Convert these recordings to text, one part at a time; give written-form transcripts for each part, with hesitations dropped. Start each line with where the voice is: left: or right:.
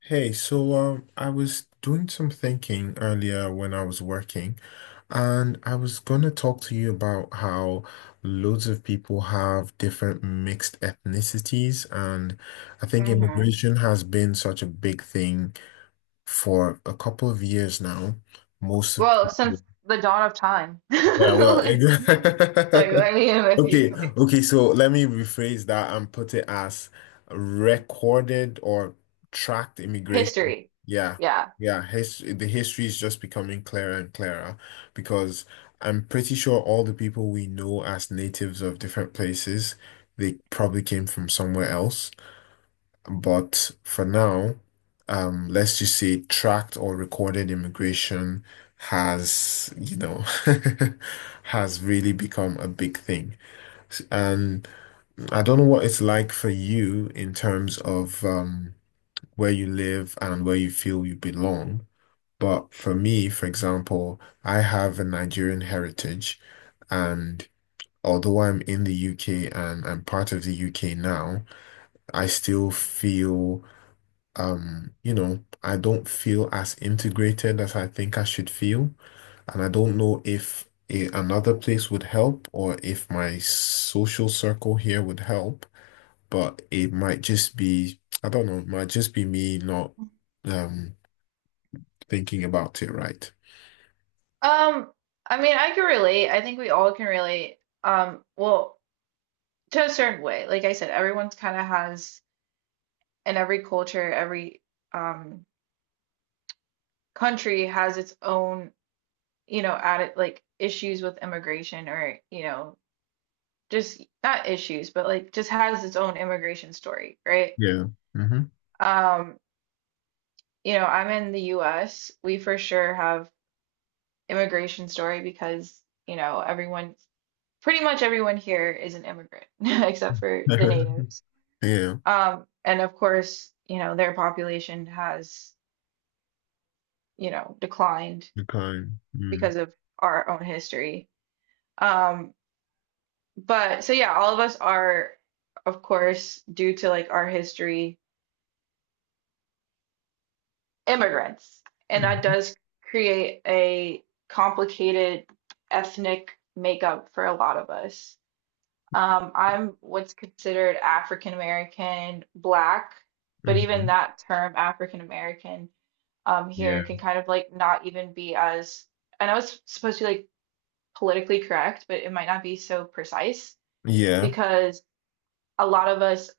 left: Hey, I was doing some thinking earlier when I was working, and I was gonna talk to you about how loads of people have different mixed ethnicities, and I think
right: hmm
left: immigration has been such a big thing for a couple of years now. Most of
right: Well,
left: people,
right: since the dawn of time.
left: yeah, well,
right: Like, like I mean, if you
left: Okay,
right: like
left: okay, so let me rephrase that and put it as recorded or tracked immigration.
right: history.
left: Yeah,
right: Yeah.
left: yeah, his the history is just becoming clearer and clearer because I'm pretty sure all the people we know as natives of different places, they probably came from somewhere else. But for now, let's just say tracked or recorded immigration has, has really become a big thing. And I don't know what it's like for you in terms of where you live and where you feel you belong. But for me, for example, I have a Nigerian heritage. And although I'm in the UK and I'm part of the UK now, I still feel, I don't feel as integrated as I think I should feel. And I don't know if another place would help or if my social circle here would help, but it might just be, I don't know, it might just be me not um thinking about it right.
right: Um, I mean, I can relate. I think we all can relate. Well, to a certain way. Like I said, everyone's kind of has, and every culture, every um country has its own, you know, added like issues with immigration or, you know, just not issues, but like just has its own immigration story, right?
left: Yeah. Hmm.
right: Um, you know, I'm in the US. We for sure have immigration story because, you know, everyone, pretty much everyone here is an immigrant except for the natives.
left: Yeah.
right: And of course, you know, their population has, you know, declined
left: The kind. Mm.
right: because of our own history. Um, but so yeah, all of us are, of course, due to like our history immigrants. And that
left: Hmm.
right: does create a complicated ethnic makeup for a lot of us. I'm what's considered African American, Black, but even
left: Hmm.
right: that term, African American,
left: Yeah.
right: here can kind of like not even be as, I know it's supposed to be like politically correct, but it might not be so precise
left: Yeah.
right: because a lot of us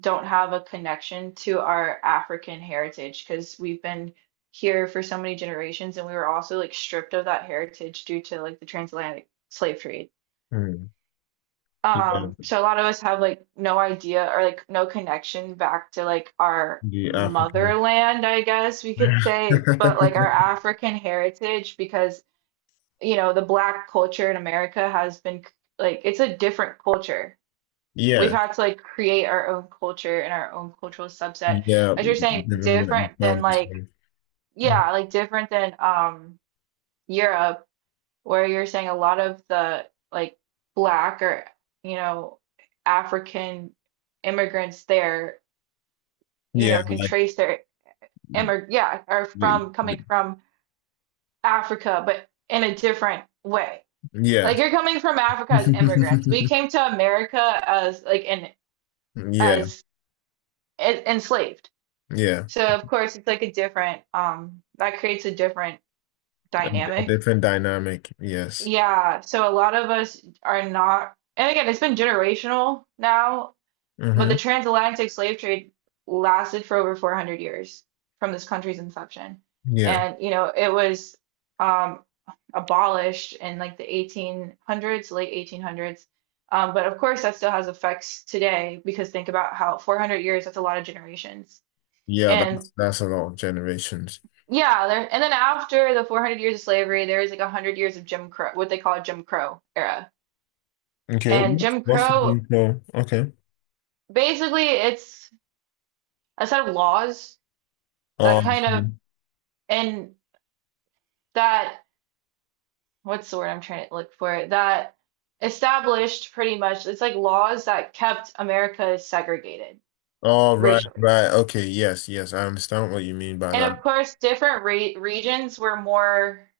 right: don't have a connection to our African heritage because we've been here for so many generations and we were also like stripped of that heritage due to like the transatlantic slave trade.
left: Mm. Yeah.
right: So a lot of us have like no idea or like no connection back to like our
left: The African.
right: motherland, I guess we could say, but like our African heritage because you know the black culture in America has been like it's a different culture. We've
left: Yeah,
right: had to like create our own culture and our own cultural subset.
left: yeah,
right: As you're saying,
left: living what you
right: different than
left: found is
right: like,
left: safe.
right: yeah, like different than Europe, where you're saying a lot of the like black or, you know, African immigrants there, you
left: Yeah,
right: know, can
left: like
right: trace their immig yeah, are
left: y-
right: from
left: y-
right: coming from Africa, but in a different way.
left: yeah,
right: Like you're coming from Africa as immigrants. We came to America as like in
left: yeah,
right: as enslaved.
left: yeah.
right: So of course it's like a different that creates a different
left: A
right: dynamic.
left: different dynamic. Yes.
right: Yeah, so a lot of us are not, and again it's been generational now, but
left: Mm-hmm.
right: the transatlantic slave trade lasted for over 400 years from this country's inception.
left: Yeah,
right: And you know, it was um abolished in like the 1800s, late 1800s. But of course that still has effects today because think about how 400 years, that's a lot of generations.
left: yeah.
right: And
left: That's a lot of generations.
right: yeah, there, and then after the 400 years of slavery, there is like 100 years of Jim Crow, what they call a Jim Crow era.
left: Okay,
right: And
left: what's
right: Jim
left: what's the
right: Crow,
left: game flow? Okay.
right: basically, it's a set of laws that
left: Um.
right: kind of, and that, what's the word I'm trying to look for, that established pretty much, it's like laws that kept America segregated
left: Oh, right,
right: racially.
left: right. Okay. Yes, yes. I understand what you mean by
right: And
left: that.
right: of course, different re regions were more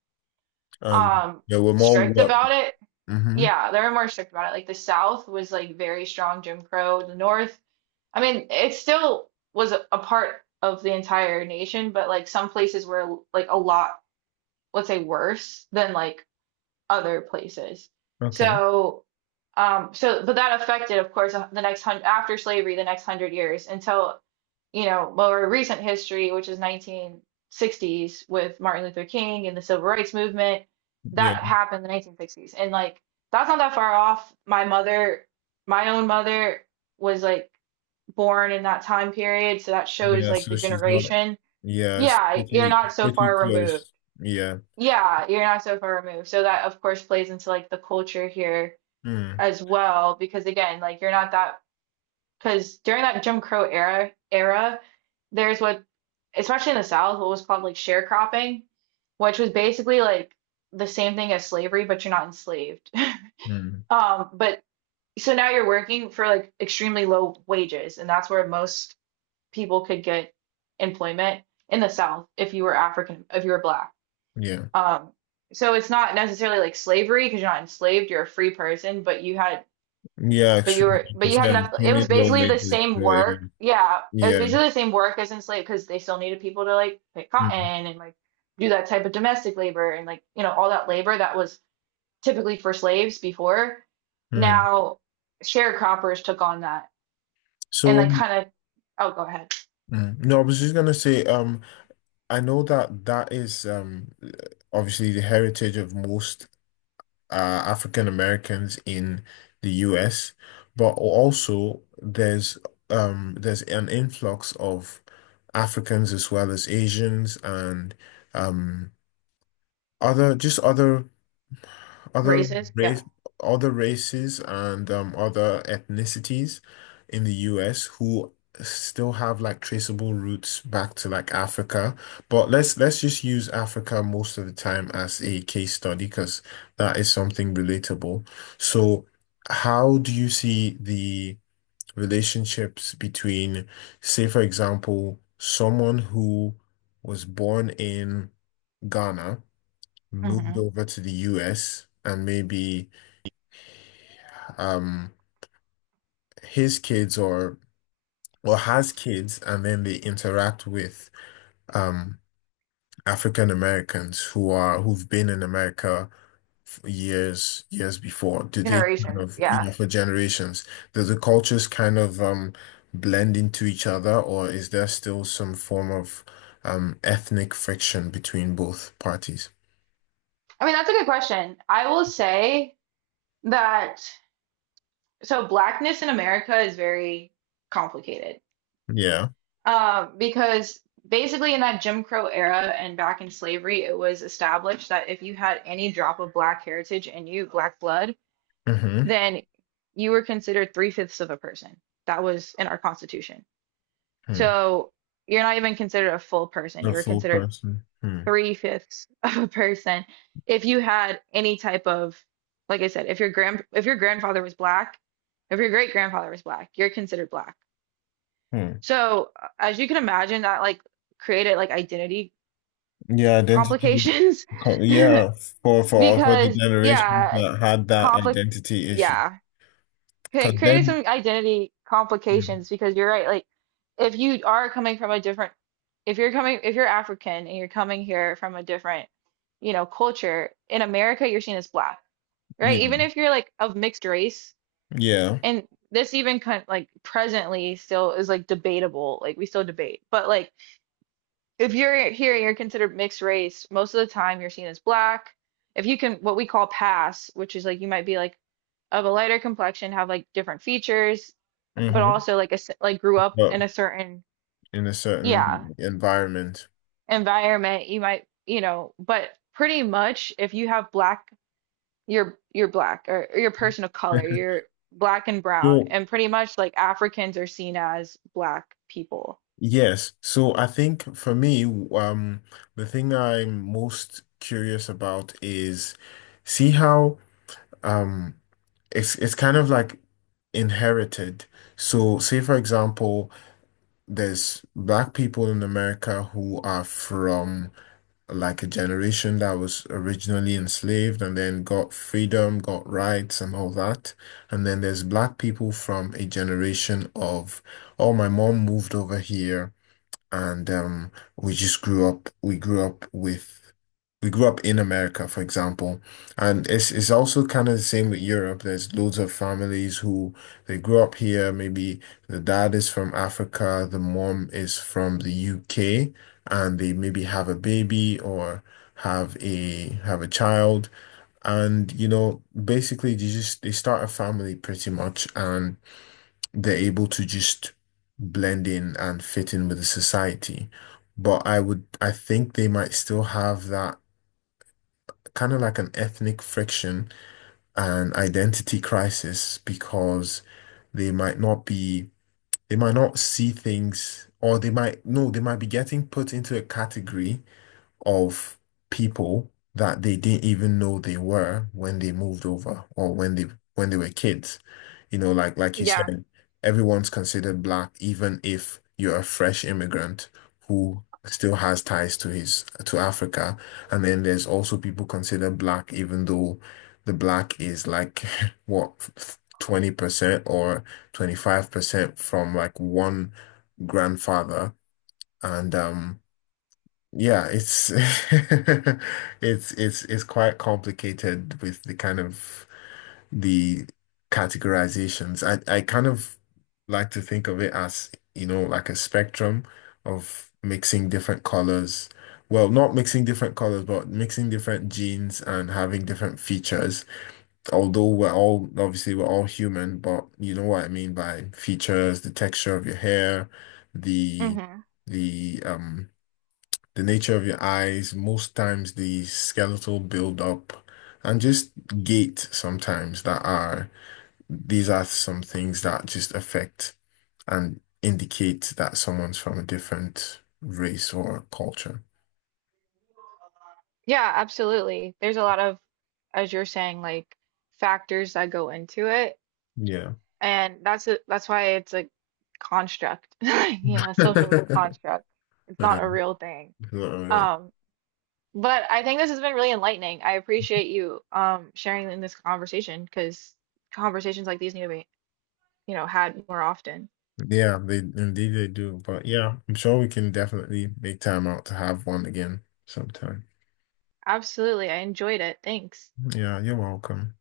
right: um,
left: Yeah, we're more.
right: strict
left: What.
right: about it.
left: Mm-hmm.
right: Yeah, they're more strict about it. Like the South was like very strong Jim Crow. The North, I mean, it still was a part of the entire nation, but like some places were like a lot, let's say, worse than like other places.
left: Okay.
right: So, so but that affected, of course, the next hundred after slavery, the next hundred years until you know more recent history, which is 1960s with Martin Luther King and the Civil Rights Movement.
left: Yeah.
right: That happened in the 1960s, and like that's not that far off. My own mother, was like born in that time period, so that shows
left: Yeah,
right: like
left: so
right: the
left: she's not.
right: generation.
left: Yeah, it's
right: Yeah, you're
left: pretty
right: not so
left: pretty
right: far removed.
left: close. Yeah.
right: Yeah, you're not so far removed. So that of course plays into like the culture here
left: Mm,
right: as well, because again, like you're not that, because during that Jim Crow era era, there's what especially in the South, what was called like sharecropping, which was basically like the same thing as slavery, but you're not enslaved.
left: mm,
right: But so now you're working for like extremely low wages, and that's where most people could get employment in the South if you were African, if you were black.
left: yeah.
right: Um, so it's not necessarily like slavery because you're not enslaved, you're a free person, but you had
left: Yeah,
right: but you
left: extremely,
right: were
left: like you
right: but you had
left: said,
right: enough it
left: extremely
right: was
left: low
right: basically the
left: latency. So
right: same
left: it
right: work.
left: was,
right: Yeah, it was
left: yeah.
right: basically the same work as enslaved because they still needed people to like pick
left: Mm,
right: cotton and like do that type of domestic labor and like, you know, all that labor that was typically for slaves before.
left: mm.
right: Now sharecroppers took on that and
left: So
right: like kind of, oh, go ahead.
left: mm, no, I was just gonna say, I know that that is obviously the heritage of most African Americans in the US, but also there's an influx of Africans as well as Asians and um, other just other other
right: Races, yeah.
left: race, other races and other ethnicities in the US who still have like traceable roots back to like Africa. But let's just use Africa most of the time as a case study because that is something relatable. So how do you see the relationships between, say, for example, someone who was born in Ghana? Moved
right: Hmm.
left: over to the US and maybe um his kids, or has kids, and then they interact with um African Americans who are who've been in America for years years before. Do they kind
right: Generations,
left: of, you
right: yeah.
left: know, for generations? Do the cultures kind of blend into each other, or is there still some form of ethnic friction between both parties?
right: I mean, that's a good question. I will say that so blackness in America is very complicated,
left: Yeah.
right: because basically in that Jim Crow era and back in slavery, it was established that if you had any drop of black heritage in you, black blood,
left: Mm-hmm.
right: then you were considered three-fifths of a person. That was in our Constitution. So you're not even considered a full person.
left: The
right: You were
left: full
right: considered
left: person. Hmm.
right: three-fifths of a person if you had any type of, like I said, if your grand if your grandfather was black, if your great grandfather was black, you're considered black.
left: Hmm.
right: So, as you can imagine, that like created like identity
left: Yeah, identity.
right: complications.
left: Yeah, for the
right: Because
left: generations
right: yeah,
left: that had that
right: conflict
left: identity issue,
right: yeah,
left: because
right: created
left: then,
right: some identity
left: Mm,
right: complications because you're right, like if you are coming from a different, if you're coming if you're African and you're coming here from a different, you know, culture, in America you're seen as black,
left: you
right: right?
left: know,
right: Even if you're like of mixed race,
left: yeah,
right: and this even kind like presently still is like debatable, like we still debate. But like if you're here and you're considered mixed race, most of the time you're seen as black. If you can, what we call pass, which is like you might be like of a lighter complexion, have like different features, but
left: hmm,
right: also like a like grew up
left: but
right: in a certain
left: in a
right: yeah
left: certain environment.
right: environment. You might, you know, but pretty much if you have black, you're black, or you're a person of color, you're black and brown,
left: So
right: and pretty much like Africans are seen as black people.
left: yes, so I think for me, um, the thing I'm most curious about is see how um it's kind of like inherited. So say for example, there's black people in America who are from like a generation that was originally enslaved and then got freedom, got rights and all that. And then there's black people from a generation of, oh, my mom moved over here, and we just grew up, we grew up in America, for example. And it's also kind of the same with Europe. There's loads of families who they grew up here maybe. The dad is from Africa, the mom is from the UK, and they maybe have a baby or have a child, and you know, basically they just they start a family pretty much, and they're able to just blend in and fit in with the society. But I would, I think they might still have that kind of like an ethnic friction and identity crisis because they might not be, they might not see things, or they might, no, they might be getting put into a category of people that they didn't even know they were when they moved over or when they were kids. You know, like you
right: Yeah.
left: said, everyone's considered black, even if you're a fresh immigrant who still has ties to his to Africa. And then there's also people considered black, even though the black is like what, 20% or 25% from like one grandfather. And yeah, it's it's quite complicated with the kind of the categorizations. I kind of like to think of it as, you know, like a spectrum of mixing different colors. Well, not mixing different colors, but mixing different genes and having different features. Although we're all, obviously we're all human, but you know what I mean by features, the texture of your hair, the
right: Mhm.
left: the the nature of your eyes, most times the skeletal buildup, and just gait sometimes that are, these are some things that just affect and indicate that someone's from a different race or culture.
right: Yeah, absolutely. There's a lot of, as you're saying, like factors that go into it,
left: Yeah.
right: and that's that's why it's a construct, you know, a social construct. It's not a
left: Um,
right: real thing.
left: it's not real.
right: Um, but I think this has been really enlightening. I appreciate you sharing in this conversation because conversations like these need to be, you know, had more often.
left: Yeah, they indeed they do. But yeah, I'm sure we can definitely make time out to have one again sometime.
right: Absolutely. I enjoyed it. Thanks.
left: Yeah, you're welcome.